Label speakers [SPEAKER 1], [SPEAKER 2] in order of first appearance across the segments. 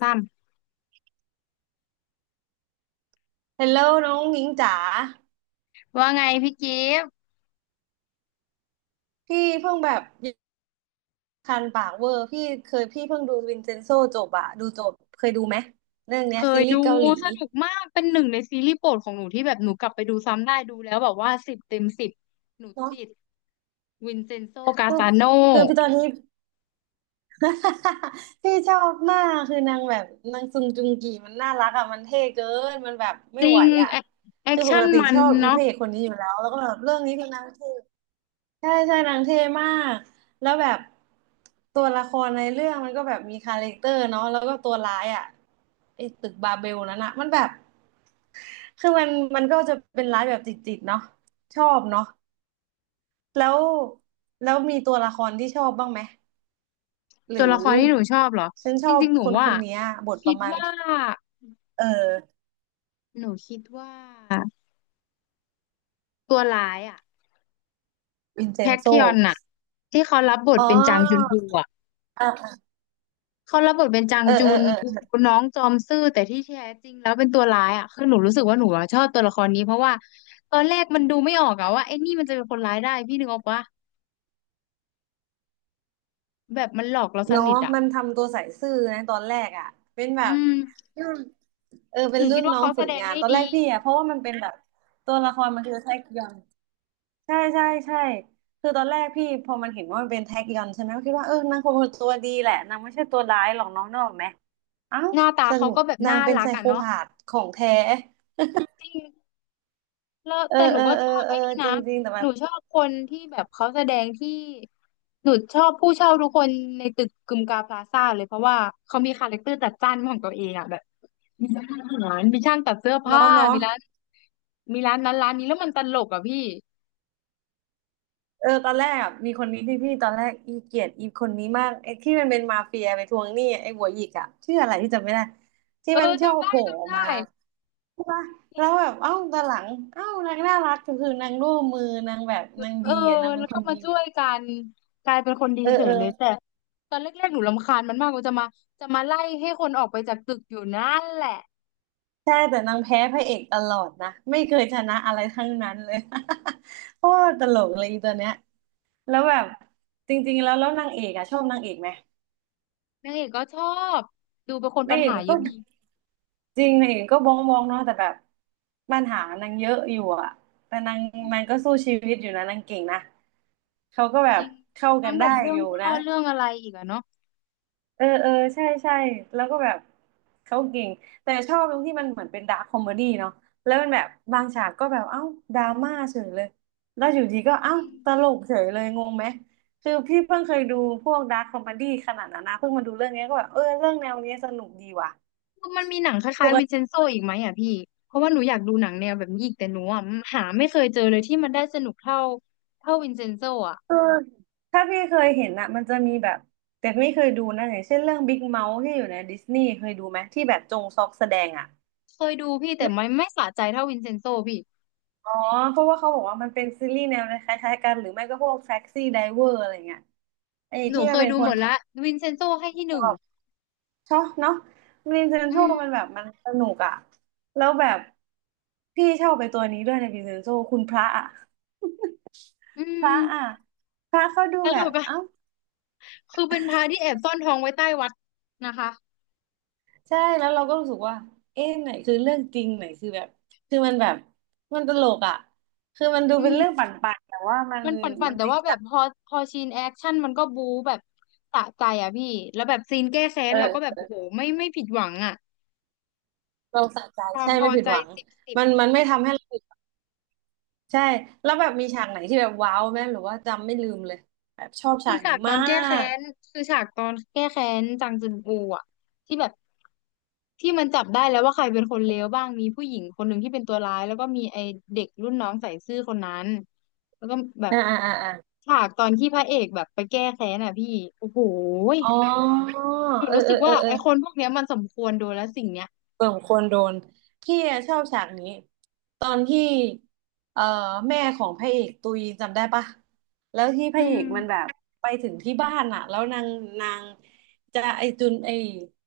[SPEAKER 1] ซ้ำ
[SPEAKER 2] ฮลโหลน้องหญิงจ๋า
[SPEAKER 1] ว่าไงพี่กิฟต์
[SPEAKER 2] พี่เพิ่งแบบคันปากเวอร์พี่เพิ่งดูวินเซนโซจบอะดูจบเคยดูไหมเรื่องเนี้ย
[SPEAKER 1] เค
[SPEAKER 2] ซี
[SPEAKER 1] ย
[SPEAKER 2] รี
[SPEAKER 1] ดู
[SPEAKER 2] ส์เกาหลี
[SPEAKER 1] สนุกมากเป็นหนึ่งในซีรีส์โปรดของหนูที่แบบหนูกลับไปดูซ้ำได้ดูแล้วแบบว่าสิบเต็มสิบหนูติด
[SPEAKER 2] เนาะ
[SPEAKER 1] วินเซนโซกา
[SPEAKER 2] คือ
[SPEAKER 1] ซาโน
[SPEAKER 2] คือพี่ตอนนี้ พี่ชอบมากคือนางแบบนางซุงจุงกีมันน่ารักอะมันเท่เกินมันแบบไม่
[SPEAKER 1] จริ
[SPEAKER 2] ไหว
[SPEAKER 1] ง
[SPEAKER 2] อะ
[SPEAKER 1] แอคแอค
[SPEAKER 2] คือป
[SPEAKER 1] ชั่
[SPEAKER 2] ก
[SPEAKER 1] น
[SPEAKER 2] ติ
[SPEAKER 1] มัน
[SPEAKER 2] ชอบอีพ
[SPEAKER 1] เนาะ
[SPEAKER 2] ระเอกคนนี้อยู่แล้วแล้วก็แบบเรื่องนี้คือนางเท่ ใช่ใช่นางเท่มากแล้วแบบตัวละครในเรื่องมันก็แบบมีคาแรคเตอร์เนาะแล้วก็ตัวร้ายอ่ะไอ้ตึกบาเบลนั้นอ่ะมันแบบคือมันก็จะเป็นร้ายแบบจิตๆเนาะชอบเนาะแล้วแล้วมีตัวละครที่ชอบบ้างไหมห
[SPEAKER 1] ตั
[SPEAKER 2] รื
[SPEAKER 1] ว
[SPEAKER 2] อ
[SPEAKER 1] ละครที่หนูชอบเหรอ
[SPEAKER 2] ฉันช
[SPEAKER 1] จ
[SPEAKER 2] อบ
[SPEAKER 1] ริงๆหนู
[SPEAKER 2] คนค
[SPEAKER 1] ว่า
[SPEAKER 2] นเนี้ยบทป
[SPEAKER 1] คิ
[SPEAKER 2] ระ
[SPEAKER 1] ด
[SPEAKER 2] มาณ
[SPEAKER 1] ว่า
[SPEAKER 2] เออ
[SPEAKER 1] หนูคิดว่าตัวร้ายอะ
[SPEAKER 2] วินเซ
[SPEAKER 1] แพ
[SPEAKER 2] น
[SPEAKER 1] ค
[SPEAKER 2] โซ
[SPEAKER 1] คิออนอะที่เขารับบท
[SPEAKER 2] อ๋อ
[SPEAKER 1] เป็นจางจุนฮูอะ
[SPEAKER 2] อ่ะ
[SPEAKER 1] เขารับบทเป็นจาง
[SPEAKER 2] เออ
[SPEAKER 1] จุ
[SPEAKER 2] เออ
[SPEAKER 1] น
[SPEAKER 2] เออ
[SPEAKER 1] น้องจอมซื่อแต่ที่แท้จริงแล้วเป็นตัวร้ายอ่ะคือหนูรู้สึกว่าหนูอะชอบตัวละครนี้เพราะว่าตอนแรกมันดูไม่ออกอะว่าไอ้นี่มันจะเป็นคนร้ายได้พี่นึกออกปะแบบมันหลอกเราส
[SPEAKER 2] เนาะ
[SPEAKER 1] นิทอ่ะ
[SPEAKER 2] มันทำตัวใส่ซื่อนะตอนแรกอ่ะเป็นแบ
[SPEAKER 1] อื
[SPEAKER 2] บ
[SPEAKER 1] ม
[SPEAKER 2] เออเป็
[SPEAKER 1] ห
[SPEAKER 2] น
[SPEAKER 1] นู
[SPEAKER 2] รุ่
[SPEAKER 1] คิด
[SPEAKER 2] น
[SPEAKER 1] ว่า
[SPEAKER 2] น้อง
[SPEAKER 1] เขาแส
[SPEAKER 2] ฝึก
[SPEAKER 1] ดง
[SPEAKER 2] งาน
[SPEAKER 1] ได้
[SPEAKER 2] ตอนแร
[SPEAKER 1] ดี
[SPEAKER 2] กพี่อ่ะเพราะว่ามันเป็นแบบตัวละครมันคือแท็กยอนใช่ใช่ใช่คือตอนแรกพี่พอมันเห็นว่ามันเป็นแท็กยอนใช่ไหมก็คิดว่าเออนางคงเป็นตัวดีแหละนางไม่ใช่ตัวร้ายหรอกน้องนึกออกไหมเอ้า
[SPEAKER 1] หน้าตา
[SPEAKER 2] ส
[SPEAKER 1] เขา
[SPEAKER 2] รุป
[SPEAKER 1] ก็แบบ
[SPEAKER 2] นาง
[SPEAKER 1] น่า
[SPEAKER 2] เป็น
[SPEAKER 1] รั
[SPEAKER 2] ไซ
[SPEAKER 1] ก
[SPEAKER 2] โค
[SPEAKER 1] อ่ะเนาะ
[SPEAKER 2] พาธของแท้
[SPEAKER 1] จริงแล้ว
[SPEAKER 2] เออ
[SPEAKER 1] แต่หนู
[SPEAKER 2] เออ
[SPEAKER 1] ก็
[SPEAKER 2] เอ
[SPEAKER 1] ช
[SPEAKER 2] อ
[SPEAKER 1] อบ
[SPEAKER 2] เออ
[SPEAKER 1] ไอ้นี่
[SPEAKER 2] จ
[SPEAKER 1] นะ
[SPEAKER 2] ริงจริงแต่แบ
[SPEAKER 1] หนู
[SPEAKER 2] บ
[SPEAKER 1] ชอบคนที่แบบเขาแสดงที่หนูชอบผู้เช่าทุกคนในตึกกึมกาพลาซ่าเลยเพราะว่าเขามีคาแรคเตอร์จัดจ้านของตัวเองอ่ะแบบ มีร้านอาหารมีช่างตัดเสื้อผ้า
[SPEAKER 2] เนาะเนาะ
[SPEAKER 1] มีร้านมีร้านนั้นร้านนี้แล้วมันตลกอ่ะพี่
[SPEAKER 2] เออตอนแรกอะมีคนนี้ที่พี่ตอนแรกอีเกลียดอีคนนี้มากไอ้ที่มันเป็นมาเฟียไปทวงหนี้ไอ้หัวหยิกอ่ะชื่ออะไรที่จำไม่ได้ที่
[SPEAKER 1] เอ
[SPEAKER 2] มัน
[SPEAKER 1] อ
[SPEAKER 2] ชอ
[SPEAKER 1] จำ
[SPEAKER 2] บโผ
[SPEAKER 1] ได้
[SPEAKER 2] ล่
[SPEAKER 1] จำ
[SPEAKER 2] ออกมา
[SPEAKER 1] ได้
[SPEAKER 2] ว่าแล้วแบบเอ้าตอนหลังเอ้านางน่ารักก็คือนางร่วมมือนางแบบนาง
[SPEAKER 1] เออ
[SPEAKER 2] ดีอ่ะนางเป็
[SPEAKER 1] แล้
[SPEAKER 2] น
[SPEAKER 1] ว
[SPEAKER 2] ค
[SPEAKER 1] ก็
[SPEAKER 2] น
[SPEAKER 1] มา
[SPEAKER 2] ดี
[SPEAKER 1] ช่วยกันกลายเป็นคนดี
[SPEAKER 2] เออ
[SPEAKER 1] เฉ
[SPEAKER 2] เอ
[SPEAKER 1] ย
[SPEAKER 2] อ
[SPEAKER 1] เลยแต่ตอนแรกๆหนูรำคาญมันมากว่าจะมาจะมาไล่ให้คนออกไปจากตึกอยู่นั่นแหละ
[SPEAKER 2] ใช่แต่นางแพ้พระเอกตลอดนะไม่เคยชนะอะไรทั้งนั้นเลย โคตรตลกเลยอีตัวเนี้ยแล้วแบบจริงๆแล้วนางเอกอะชอบนางเอกไหม
[SPEAKER 1] นางเอกก็ชอบดูเป็นคน
[SPEAKER 2] นา
[SPEAKER 1] ปั
[SPEAKER 2] ง
[SPEAKER 1] ญ
[SPEAKER 2] เอก
[SPEAKER 1] หา
[SPEAKER 2] มัน
[SPEAKER 1] เย
[SPEAKER 2] ก็
[SPEAKER 1] อะดี
[SPEAKER 2] จริงนางเอกก็บ้องบ้องเนาะแต่แบบปัญหานางเยอะอยู่อะแต่นางก็สู้ชีวิตอยู่นะนางเก่งนะเขาก็แบ
[SPEAKER 1] จ
[SPEAKER 2] บ
[SPEAKER 1] ริง
[SPEAKER 2] เข้า
[SPEAKER 1] ทั้
[SPEAKER 2] กั
[SPEAKER 1] ง
[SPEAKER 2] น
[SPEAKER 1] แบ
[SPEAKER 2] ได้
[SPEAKER 1] บเรื่อ
[SPEAKER 2] อ
[SPEAKER 1] ง
[SPEAKER 2] ยู่
[SPEAKER 1] พ่
[SPEAKER 2] นะ
[SPEAKER 1] อเรื่องอะไรอีกอะเนาะ
[SPEAKER 2] เออเออใช่ใช่แล้วก็แบบเขาเก่งแต่ชอบตรงที่มันเหมือนเป็นดาร์คคอมเมดี้เนาะแล้วมันแบบบางฉากก็แบบเอ้าดราม่าเฉยเลยแล้วอยู่ดีก็เอ้า
[SPEAKER 1] จริง
[SPEAKER 2] ตลกเฉยเลยงงไหมคือพี่เพิ่งเคยดูพวกดาร์คคอมเมดี้ขนาดนั้นนะเพิ่งมาดูเรื่องเนี้ยก็แบบเออเรื่องแนวเนี้ยสนุกดีว่ะ
[SPEAKER 1] มันมีหนังค
[SPEAKER 2] ป
[SPEAKER 1] ล้ายๆวิ
[SPEAKER 2] ก
[SPEAKER 1] นเซ
[SPEAKER 2] ติ
[SPEAKER 1] นโซอีกไหมอ่ะพี่เพราะว่าหนูอยากดูหนังแนวแบบนี้อีกแต่หนูอ่ะหาไม่เคยเจอเลยที่มันได้สนุกเท่าเท่าวินเซนโซอ่ะ
[SPEAKER 2] เออถ้าพี่เคยเห็นอะมันจะมีแบบแต่ไม่เคยดูนะอย่างเช่นเรื่องบิ๊กเมาที่อยู่ในดิสนีย์เคยดูไหมที่แบบจงซอกแสดงอะ
[SPEAKER 1] เคยดูพี่แต่ไม่สะใจเท่าวินเซนโซพี่
[SPEAKER 2] อ๋อเพราะว่าเขาบอกว่ามันเป็นซีรีส์แนวคล้ายๆกันหรือไม่ก็พวกแท็กซี่ไดเวอร์อะไรเงี้ยไอ้
[SPEAKER 1] หนู
[SPEAKER 2] ที่
[SPEAKER 1] เค
[SPEAKER 2] มัน
[SPEAKER 1] ย
[SPEAKER 2] เป็น
[SPEAKER 1] ดู
[SPEAKER 2] ค
[SPEAKER 1] หม
[SPEAKER 2] น
[SPEAKER 1] ด
[SPEAKER 2] ขั
[SPEAKER 1] ละ
[SPEAKER 2] บ
[SPEAKER 1] วินเซนโซให้ที่ห
[SPEAKER 2] ชอ
[SPEAKER 1] นึ่ง
[SPEAKER 2] บชอบเนาะวินเซน
[SPEAKER 1] อื
[SPEAKER 2] โซ
[SPEAKER 1] ม
[SPEAKER 2] มันแบบมันสนุกอะแล้วแบบพี่ชอบไปตัวนี้ด้วยในวินเซนโซคุณพระอะ
[SPEAKER 1] อื
[SPEAKER 2] พระอะ
[SPEAKER 1] ม
[SPEAKER 2] พระเขาดู
[SPEAKER 1] ต
[SPEAKER 2] แบ
[SPEAKER 1] ล
[SPEAKER 2] บ
[SPEAKER 1] กอ่ะ
[SPEAKER 2] เอ้า
[SPEAKER 1] คือเป็นพระที่แอบซ่อนทองไว้ใต้วัดนะคะ
[SPEAKER 2] ใช่แล้วเราก็รู้สึกว่าเอ๊ะไหนคือเรื่องจริงไหนคือแบบคือมันแบบมันตลกอะคือมันดู
[SPEAKER 1] อื
[SPEAKER 2] เป็นเรื่อง
[SPEAKER 1] ม
[SPEAKER 2] ปั่นๆแต่ว่ามัน
[SPEAKER 1] มันปั่น
[SPEAKER 2] มั
[SPEAKER 1] ๆ
[SPEAKER 2] น
[SPEAKER 1] แต่
[SPEAKER 2] จริง
[SPEAKER 1] ว่าแบ
[SPEAKER 2] จั
[SPEAKER 1] บ
[SPEAKER 2] ง
[SPEAKER 1] พอพอซีนแอคชั่นมันก็บู๊แบบสะใจอ่ะพี่แล้วแบบซีนแก้แค้
[SPEAKER 2] เ
[SPEAKER 1] นเราก็แบบ
[SPEAKER 2] ออ
[SPEAKER 1] โอ้โหไม่ผิดหวังอ่ะ
[SPEAKER 2] เราสะใจ
[SPEAKER 1] ความ
[SPEAKER 2] ใช่
[SPEAKER 1] พ
[SPEAKER 2] ไม่
[SPEAKER 1] อ
[SPEAKER 2] ผิด
[SPEAKER 1] ใจ
[SPEAKER 2] หวัง
[SPEAKER 1] สิบสิบ
[SPEAKER 2] มันไม่ทำให้เรา ใช่ แล้วแบบมีฉากไหนที่แบบว้าวไหมหรือว่าจำไม่ลืมเลยแบบชอบ
[SPEAKER 1] คื
[SPEAKER 2] ฉา
[SPEAKER 1] อ
[SPEAKER 2] ก
[SPEAKER 1] ฉา
[SPEAKER 2] นี้
[SPEAKER 1] กตอ
[SPEAKER 2] มา
[SPEAKER 1] นแก้แค้
[SPEAKER 2] ก
[SPEAKER 1] นคือฉากตอนแก้แค้นจางจึนอูอ่ะที่แบบที่มันจับได้แล้วว่าใครเป็นคนเลวบ้างมีผู้หญิงคนหนึ่งที่เป็นตัวร้ายแล้วก็มีไอเด็กรุ่นน้องใส่ซื่อคนนั้นแล้วก็แบบ
[SPEAKER 2] อ่าอ่าอ่าอา
[SPEAKER 1] ฉากตอนที่พระเอกแบบไปแก้แค้นอ่ะพี่โอ้โหย
[SPEAKER 2] อ๋อ
[SPEAKER 1] หนู
[SPEAKER 2] เออ
[SPEAKER 1] รู้
[SPEAKER 2] เอ
[SPEAKER 1] สึก
[SPEAKER 2] อเอ
[SPEAKER 1] ว่า
[SPEAKER 2] อเอ
[SPEAKER 1] ไอ
[SPEAKER 2] อ
[SPEAKER 1] คนพวกเนี้ยมันสมควรโดนแล้วสิ่งเนี้ย
[SPEAKER 2] สมควรโดนพี่อะชอบฉากนี้ตอนที่เอ่อแม่ของพระเอกตุยจำได้ปะแล้วที่พ
[SPEAKER 1] อื
[SPEAKER 2] ระเอก
[SPEAKER 1] ม
[SPEAKER 2] มันแบบไปถึงที่บ้านอะแล้วนางจะไอจุนไอ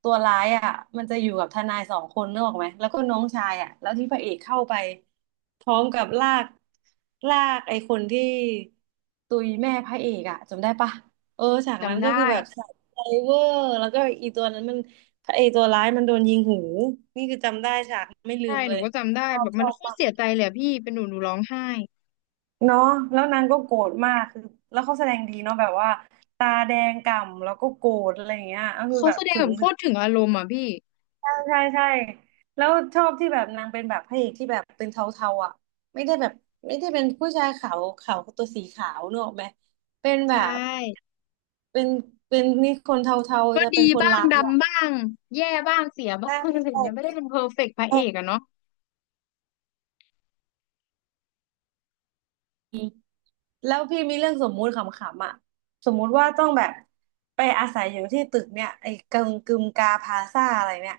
[SPEAKER 2] ตัวร้ายอะมันจะอยู่กับทนายสองคนนึกออกไหมแล้วก็น้องชายอะแล้วที่พระเอกเข้าไปพร้อมกับลากไอคนที่ตุยแม่พระเอกอะจำได้ปะเออฉากนั้น
[SPEAKER 1] จำ
[SPEAKER 2] ก็คือ
[SPEAKER 1] ได้
[SPEAKER 2] แบบใส่ไซเวอร์แล้วก็อีตัวนั้นมัน พระเอกตัวร้ายมันโดนยิงหูนี่คือจำได้ฉากไม่ลื
[SPEAKER 1] ใช่
[SPEAKER 2] ม
[SPEAKER 1] ห
[SPEAKER 2] เล
[SPEAKER 1] นู
[SPEAKER 2] ย
[SPEAKER 1] ก็จำได้
[SPEAKER 2] ชอ
[SPEAKER 1] แบ
[SPEAKER 2] บ
[SPEAKER 1] บ
[SPEAKER 2] ช
[SPEAKER 1] มัน
[SPEAKER 2] อบ
[SPEAKER 1] โคตร
[SPEAKER 2] มาก
[SPEAKER 1] เสียใจเลยอะพี่เป็นหนูหนูร้องไห้
[SPEAKER 2] เนาะแล้วนางก็โกรธมากคือแล้วเขาแสดงดีเนาะแบบว่าตาแดงก่ำแล้วก็โกรธอะไรอย่างเงี้ยก็คือ
[SPEAKER 1] เขา
[SPEAKER 2] แบบ
[SPEAKER 1] แสดง
[SPEAKER 2] ถึ
[SPEAKER 1] แบ
[SPEAKER 2] ง
[SPEAKER 1] บโค
[SPEAKER 2] ถึง
[SPEAKER 1] ตรถึงอารมณ์อ่ะพี่
[SPEAKER 2] ใช่ใช่ใช่แล้วชอบที่แบบนางเป็นแบบพระเอกที่แบบเป็นเทาๆอ่ะไม่ได้แบบไม่ได้เป็นผู้ชายขาวขาวตัวสีขาวเนกอะไหมเป็นแบ
[SPEAKER 1] ใช่
[SPEAKER 2] บเป็นนี่คนเทา
[SPEAKER 1] ก็
[SPEAKER 2] ๆจะ
[SPEAKER 1] ดี
[SPEAKER 2] เป็นคน
[SPEAKER 1] บ้าง
[SPEAKER 2] ร้ายอ่ะ
[SPEAKER 1] ดำบ้างแย่บ้างเสียบ้าง
[SPEAKER 2] ใช่
[SPEAKER 1] อะไร
[SPEAKER 2] ใ
[SPEAKER 1] อย่างเงี้ยไม่ได้
[SPEAKER 2] ช่
[SPEAKER 1] เป็นเพอร์เฟกต์พระเอกอะเนาะ
[SPEAKER 2] แล้วพี่มีเรื่องสมมุติขำๆอ่ะสมมุติว่าต้องแบบไปอาศัยอยู่ที่ตึกเนี่ยไอ้กึมกาพาซ่าอะไรเนี่ย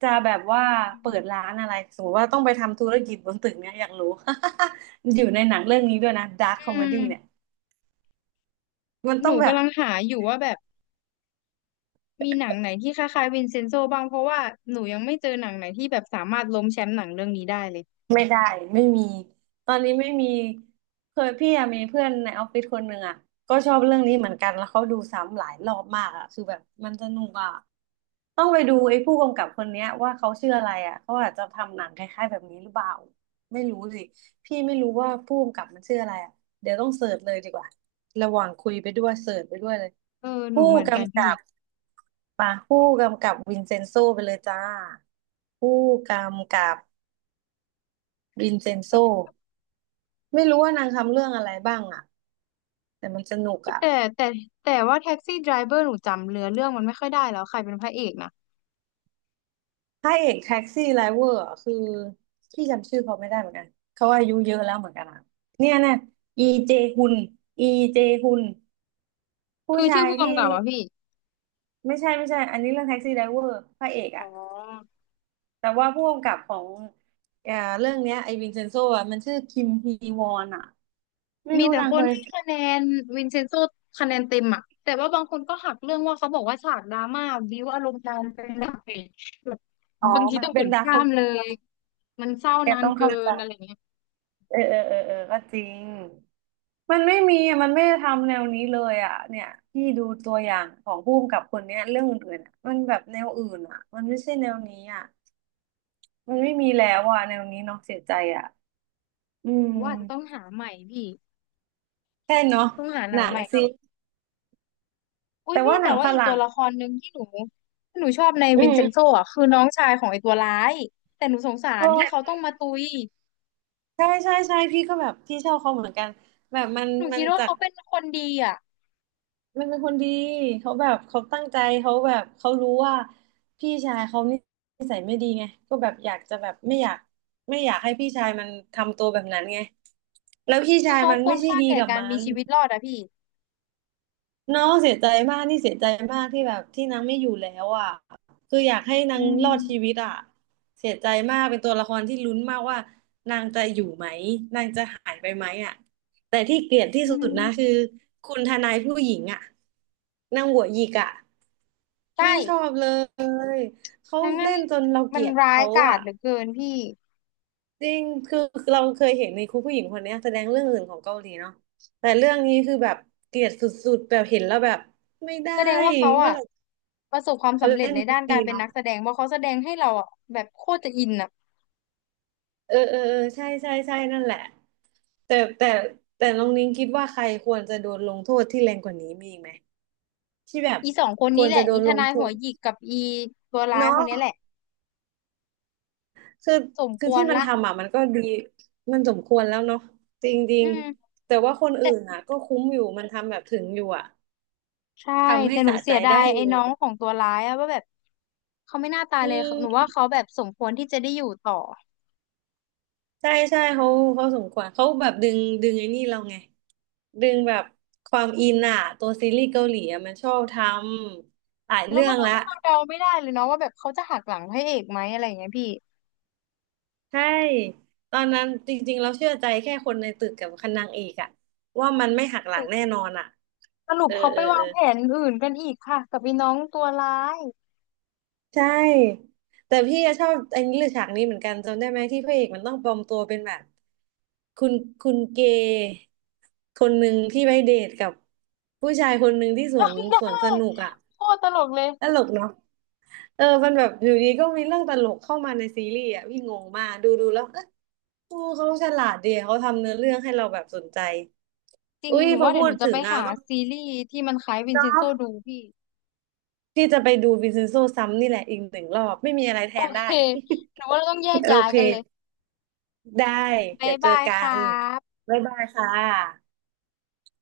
[SPEAKER 2] จะแบบว่าเปิดร้านอะไรสมมติว่าต้องไปทำธุรกิจบนตึกเนี่ยอยากรู้ อยู่ในหนังเรื่องนี้ด้วยนะดาร์คคอม
[SPEAKER 1] อื
[SPEAKER 2] เม
[SPEAKER 1] ม
[SPEAKER 2] ดี้เนี่ยมัน
[SPEAKER 1] ห
[SPEAKER 2] ต้อ
[SPEAKER 1] นู
[SPEAKER 2] งแบบ
[SPEAKER 1] กำลังหาอยู่ว่าแบบมีหนังไหนที่คล้ายๆวินเซนโซบ้างเพราะว่าหนูยังไม่เจอหนังไหนที่แบบสามารถล้มแชมป์หนังเรื่องนี้ได้เลย
[SPEAKER 2] ไม่ได้ไม่มีตอนนี้ไม่มีเคยพี่อะมีเพื่อนในออฟฟิศคนหนึ่งอะก็ชอบเรื่องนี้เหมือนกันแล้วเขาดูซ้ำหลายรอบมากอะคือแบบมันสนุกอะต้องไปดูไอ้ผู้กำกับคนเนี้ยว่าเขาชื่ออะไรอะเขาอาจจะทำหนังคล้ายๆแบบนี้หรือเปล่าไม่รู้สิพี่ไม่รู้ว่าผู้กำกับมันชื่ออะไรอะเดี๋ยวต้องเสิร์ชเลยดีกว่าระหว่างคุยไปด้วยเสิร์ชไปด้วยเลย
[SPEAKER 1] เออหนู
[SPEAKER 2] ผู้
[SPEAKER 1] เหมือนกัน
[SPEAKER 2] กำ
[SPEAKER 1] พี่
[SPEAKER 2] กับปะผู้กำกับวินเซนโซไปเลยจ้าผู้กำกับวินเซนโซ ไม่รู้ว่านางทำเรื่องอะไรบ้างอ่ะแต่มันสนุกอ่ะ
[SPEAKER 1] แต่แต่แต่ว่าแท็กซี่ไดรเวอร์หนูจำเนื้อเรื่องมันไม่ค่อยได้แล้วใครเป็นพระเอกนะ
[SPEAKER 2] พระเอกแท็กซี่ไดรเวอร์อะคือพี่จำชื่อเขาไม่ได้เหมือนกันเขาอายุเยอะแล้วเหมือนกันอะเนี่ยเนี่ยอีเจฮุนอีเจฮุนผู้
[SPEAKER 1] คือ
[SPEAKER 2] ชา
[SPEAKER 1] ชื่อ
[SPEAKER 2] ย
[SPEAKER 1] ผู้
[SPEAKER 2] ที่
[SPEAKER 1] กำกับอะพี่
[SPEAKER 2] ไม่ใช่ไม่ใช่อันนี้เรื่องแท็กซี่ไดรเวอร์พระเอก
[SPEAKER 1] อ๋อ
[SPEAKER 2] อ่ะแต่ว่าผู้กำกับของเอ่อเรื่องเนี้ยไอวินเซนโซอ่ะมันชื่อคิมฮีวอนอ่ะไม่
[SPEAKER 1] มี
[SPEAKER 2] รู้
[SPEAKER 1] แต่
[SPEAKER 2] นาง
[SPEAKER 1] ค
[SPEAKER 2] เค
[SPEAKER 1] น
[SPEAKER 2] ย
[SPEAKER 1] ให้คะแนนวินเซนโซคะแนนเต็มอะแต่ว่าบางคนก็หักเรื่องว่าเขาบอกว่าฉากดราม่าบิ้วอารมณ์นานไปหน่อยแบบ
[SPEAKER 2] อ๋อ
[SPEAKER 1] บางที
[SPEAKER 2] มัน
[SPEAKER 1] ต้องก
[SPEAKER 2] เป็น
[SPEAKER 1] ด
[SPEAKER 2] ดา
[SPEAKER 1] ข้า
[SPEAKER 2] รา
[SPEAKER 1] มเลยมันเศร้า
[SPEAKER 2] แก
[SPEAKER 1] นาน
[SPEAKER 2] ต้อง
[SPEAKER 1] เกิ
[SPEAKER 2] เข้าใจ
[SPEAKER 1] นอะไรเงี้ย
[SPEAKER 2] เออเออเออเออก็จริงมันไม่มีอะมันไม่ได้ทำแนวนี้เลยอ่ะเนี่ยพี่ดูตัวอย่างของผู้กำกับคนเนี้ยเรื่องอื่นๆอะมันแบบแนวอื่นอ่ะมันไม่ใช่แนวนี้อ่ะมันไม่มีแล้วอ่ะแนวนี้เนาะเสียใจอ่ะอื
[SPEAKER 1] หนูว่าอาจจะต้อง
[SPEAKER 2] ม
[SPEAKER 1] หาใหม่พี่
[SPEAKER 2] ใช่เนาะ
[SPEAKER 1] ต้องหาห
[SPEAKER 2] ห
[SPEAKER 1] นั
[SPEAKER 2] นั
[SPEAKER 1] ง
[SPEAKER 2] ง
[SPEAKER 1] ใหม่ค
[SPEAKER 2] สิ
[SPEAKER 1] รับอุ้ย
[SPEAKER 2] แต่
[SPEAKER 1] พี่
[SPEAKER 2] ว่าห
[SPEAKER 1] แต่
[SPEAKER 2] นัง
[SPEAKER 1] ว่า
[SPEAKER 2] ฝ
[SPEAKER 1] อีกตั
[SPEAKER 2] รั่
[SPEAKER 1] ว
[SPEAKER 2] ง
[SPEAKER 1] ละครหนึ่งที่หนูที่หนูชอบใน
[SPEAKER 2] อื
[SPEAKER 1] วินเซนโซ
[SPEAKER 2] ม
[SPEAKER 1] อ่ะคือน้องชายของไอ้ตัวร้ายแต่หนูสงสารที่เขา
[SPEAKER 2] โอ้
[SPEAKER 1] ต้องมาตุย
[SPEAKER 2] ใช่ใช่ใช่พี่ก็แบบพี่ชอบเขาเหมือนกันแบบมัน
[SPEAKER 1] หนู
[SPEAKER 2] มั
[SPEAKER 1] คิ
[SPEAKER 2] น
[SPEAKER 1] ดว่า
[SPEAKER 2] จาก
[SPEAKER 1] เขาเป็นคนดีอ่ะ
[SPEAKER 2] มันเป็นคนดีเขาแบบเขาตั้งใจเขาแบบเขารู้ว่าพี่ชายเขานิสัยไม่ดีไงก็แบบอยากจะแบบไม่อยากให้พี่ชายมันทำตัวแบบนั้นไงแล้วพี่
[SPEAKER 1] คื
[SPEAKER 2] ชา
[SPEAKER 1] อ
[SPEAKER 2] ย
[SPEAKER 1] เขา
[SPEAKER 2] มัน
[SPEAKER 1] คว
[SPEAKER 2] ไม่
[SPEAKER 1] ร
[SPEAKER 2] ใช่
[SPEAKER 1] ค่า
[SPEAKER 2] ดี
[SPEAKER 1] แก่
[SPEAKER 2] กับ
[SPEAKER 1] การ
[SPEAKER 2] มั
[SPEAKER 1] มี
[SPEAKER 2] น
[SPEAKER 1] ชีวิตรอดอะพี่
[SPEAKER 2] เนาะเสียใจมากนี่เสียใจมากที่แบบที่นางไม่อยู่แล้วอ่ะคืออยากให้นา
[SPEAKER 1] อื
[SPEAKER 2] งรอดชีวิ
[SPEAKER 1] ม
[SPEAKER 2] ตอ่ะเสียใจมากเป็นตัวละครที่ลุ้นมากว่านางจะอยู่ไหมนางจะหายไปไหมอ่ะแต่ที่เกลียดที่
[SPEAKER 1] อื
[SPEAKER 2] สุดนะคือ
[SPEAKER 1] ม
[SPEAKER 2] คุณทนายผู้หญิงอ่ะนางหัวหยิกอ่ะ
[SPEAKER 1] ใช่
[SPEAKER 2] ไม่ชอบเลยเขา
[SPEAKER 1] นางนั่น
[SPEAKER 2] เล่น
[SPEAKER 1] นี่
[SPEAKER 2] จนเราเก
[SPEAKER 1] มัน
[SPEAKER 2] ลียด
[SPEAKER 1] ร้าย
[SPEAKER 2] เขา
[SPEAKER 1] กาจ
[SPEAKER 2] อ่ะ
[SPEAKER 1] เหลือเกินพี่
[SPEAKER 2] จริงคือเราเคยเห็นในครูผู้หญิงคนเนี้ยแสดงเรื่องอื่นของเกาหลีเนาะแต่เรื่องนี้คือแบบเกลียดสุดๆแบบเห็นแล้วแบบไม่ได้
[SPEAKER 1] แสดงว่าเขา
[SPEAKER 2] เมื่อ
[SPEAKER 1] อ่ะ
[SPEAKER 2] ไหร่
[SPEAKER 1] ประสบความ
[SPEAKER 2] เขา
[SPEAKER 1] สำเร็จ
[SPEAKER 2] เล่น
[SPEAKER 1] ในด้านกา
[SPEAKER 2] ดี
[SPEAKER 1] รเป็น
[SPEAKER 2] เนาะ
[SPEAKER 1] นักแสดงเพราะเขาแสดงให้เราอ่ะแบบโคตรจะอินอ่ะ
[SPEAKER 2] เออเออเออใช่ใช่ใช่นั่นแหละ แต่แต่แต่น้องนิ้งคิดว่าใครควรจะโดนลงโทษที่แรงกว่านี้มีอีกไหมที่แบบ
[SPEAKER 1] อีสองคน
[SPEAKER 2] ค
[SPEAKER 1] นี้
[SPEAKER 2] วร
[SPEAKER 1] แห
[SPEAKER 2] จะ
[SPEAKER 1] ละ
[SPEAKER 2] โด
[SPEAKER 1] อี
[SPEAKER 2] น
[SPEAKER 1] ท
[SPEAKER 2] ลง
[SPEAKER 1] นาย
[SPEAKER 2] โท
[SPEAKER 1] หัว
[SPEAKER 2] ษ
[SPEAKER 1] หยิกกับอีตัวร้ายค
[SPEAKER 2] เนาะ
[SPEAKER 1] นนี้แหละ
[SPEAKER 2] คือ
[SPEAKER 1] สมค
[SPEAKER 2] คือ
[SPEAKER 1] ว
[SPEAKER 2] ที่
[SPEAKER 1] ร
[SPEAKER 2] มัน
[SPEAKER 1] ละ
[SPEAKER 2] ทำอ่ะมันก็ดีมันสมควรแล้วเนาะจริงจริ
[SPEAKER 1] อื
[SPEAKER 2] ง
[SPEAKER 1] ม
[SPEAKER 2] แต่ว่าคนอื่
[SPEAKER 1] แต่
[SPEAKER 2] นอ่ะก็คุ้มอยู่มันทำแบบถึงอยู่อ่ะ
[SPEAKER 1] ใช่
[SPEAKER 2] ทำให้
[SPEAKER 1] แต่หนู
[SPEAKER 2] สะ
[SPEAKER 1] เสี
[SPEAKER 2] ใจ
[SPEAKER 1] ยดา
[SPEAKER 2] ได้
[SPEAKER 1] ย
[SPEAKER 2] อ
[SPEAKER 1] ไอ้
[SPEAKER 2] ยู่
[SPEAKER 1] น้องของตัวร้ายอะว่าแบบเขาไม่น่าตาย
[SPEAKER 2] อื
[SPEAKER 1] เลยหนูว่า
[SPEAKER 2] ม
[SPEAKER 1] เขาแบบสมควรที่จะได้อยู่ต่อ
[SPEAKER 2] ใช่ใช่เขาเขาสมควรเขาแบบดึงไอ้นี่เราไงดึงแบบความอินอะตัวซีรีส์เกาหลีอะมันชอบทำหลาย
[SPEAKER 1] แล้ว
[SPEAKER 2] เรื่อ
[SPEAKER 1] มัน
[SPEAKER 2] ง
[SPEAKER 1] ทำ
[SPEAKER 2] ละ
[SPEAKER 1] ให้เราเดาไม่ได้เลยเนาะว่าแบบเขาจะหักหลังพระเอกไหมอะไรอย่างเงี้ยพี่
[SPEAKER 2] ใช่ตอนนั้นจริงๆเราเชื่อใจแค่คนในตึกกับคันนางเอกอะว่ามันไม่หักหลังแน่นอนอะ
[SPEAKER 1] สรุ
[SPEAKER 2] เอ
[SPEAKER 1] ป
[SPEAKER 2] อ
[SPEAKER 1] เขา
[SPEAKER 2] เอ
[SPEAKER 1] ไป
[SPEAKER 2] อเอ
[SPEAKER 1] วา
[SPEAKER 2] อ
[SPEAKER 1] งแผนอื่นกันอีกค่ะกับอีน้องตัวร้าย
[SPEAKER 2] ใช่แต่พี่อะชอบไอ้นี้หรือฉากนี้เหมือนกันจำได้ไหมที่พระเอกมันต้องปลอมตัวเป็นแบบคุณคุณเกย์คนหนึ่งที่ไปเดทกับผู้ชายคนหนึ่งที่สวนสวนสนุกอะ
[SPEAKER 1] จำได้โคตรตลกเลย
[SPEAKER 2] ตลกเนาะเออมันแบบอยู่ดีก็มีเรื่องตลกเข้ามาในซีรีส์อะพี่งงมากดูแล้วเอ๊ะโอ้เขาฉลาดดีเขาทำเนื้อเรื่องให้เราแบบสนใจ
[SPEAKER 1] จริง
[SPEAKER 2] อุ้ย
[SPEAKER 1] หนู
[SPEAKER 2] พอ
[SPEAKER 1] ว่าเดี๋ย
[SPEAKER 2] พู
[SPEAKER 1] วห
[SPEAKER 2] ด
[SPEAKER 1] นูจะ
[SPEAKER 2] ถึ
[SPEAKER 1] ไป
[SPEAKER 2] งอะ
[SPEAKER 1] หา
[SPEAKER 2] ต้อง
[SPEAKER 1] ซีรีส์ที่มันคล้ายวิน
[SPEAKER 2] เนา
[SPEAKER 1] เชนโซ
[SPEAKER 2] ะ
[SPEAKER 1] ดูพี่
[SPEAKER 2] พี่จะไปดูวินเซนโซซ้ำนี่แหละอีกหนึ่งรอบไม่มีอะไรแท
[SPEAKER 1] โอ
[SPEAKER 2] น
[SPEAKER 1] เค
[SPEAKER 2] ได้
[SPEAKER 1] หนูว่าเราต้องแยก
[SPEAKER 2] โอ
[SPEAKER 1] ย้าย
[SPEAKER 2] เค
[SPEAKER 1] กันเลย
[SPEAKER 2] ได้
[SPEAKER 1] บ๊า
[SPEAKER 2] เดี๋
[SPEAKER 1] ย
[SPEAKER 2] ยวเจอ
[SPEAKER 1] บาย
[SPEAKER 2] กั
[SPEAKER 1] ค่
[SPEAKER 2] น
[SPEAKER 1] ะ
[SPEAKER 2] บ๊ายบายค่ะ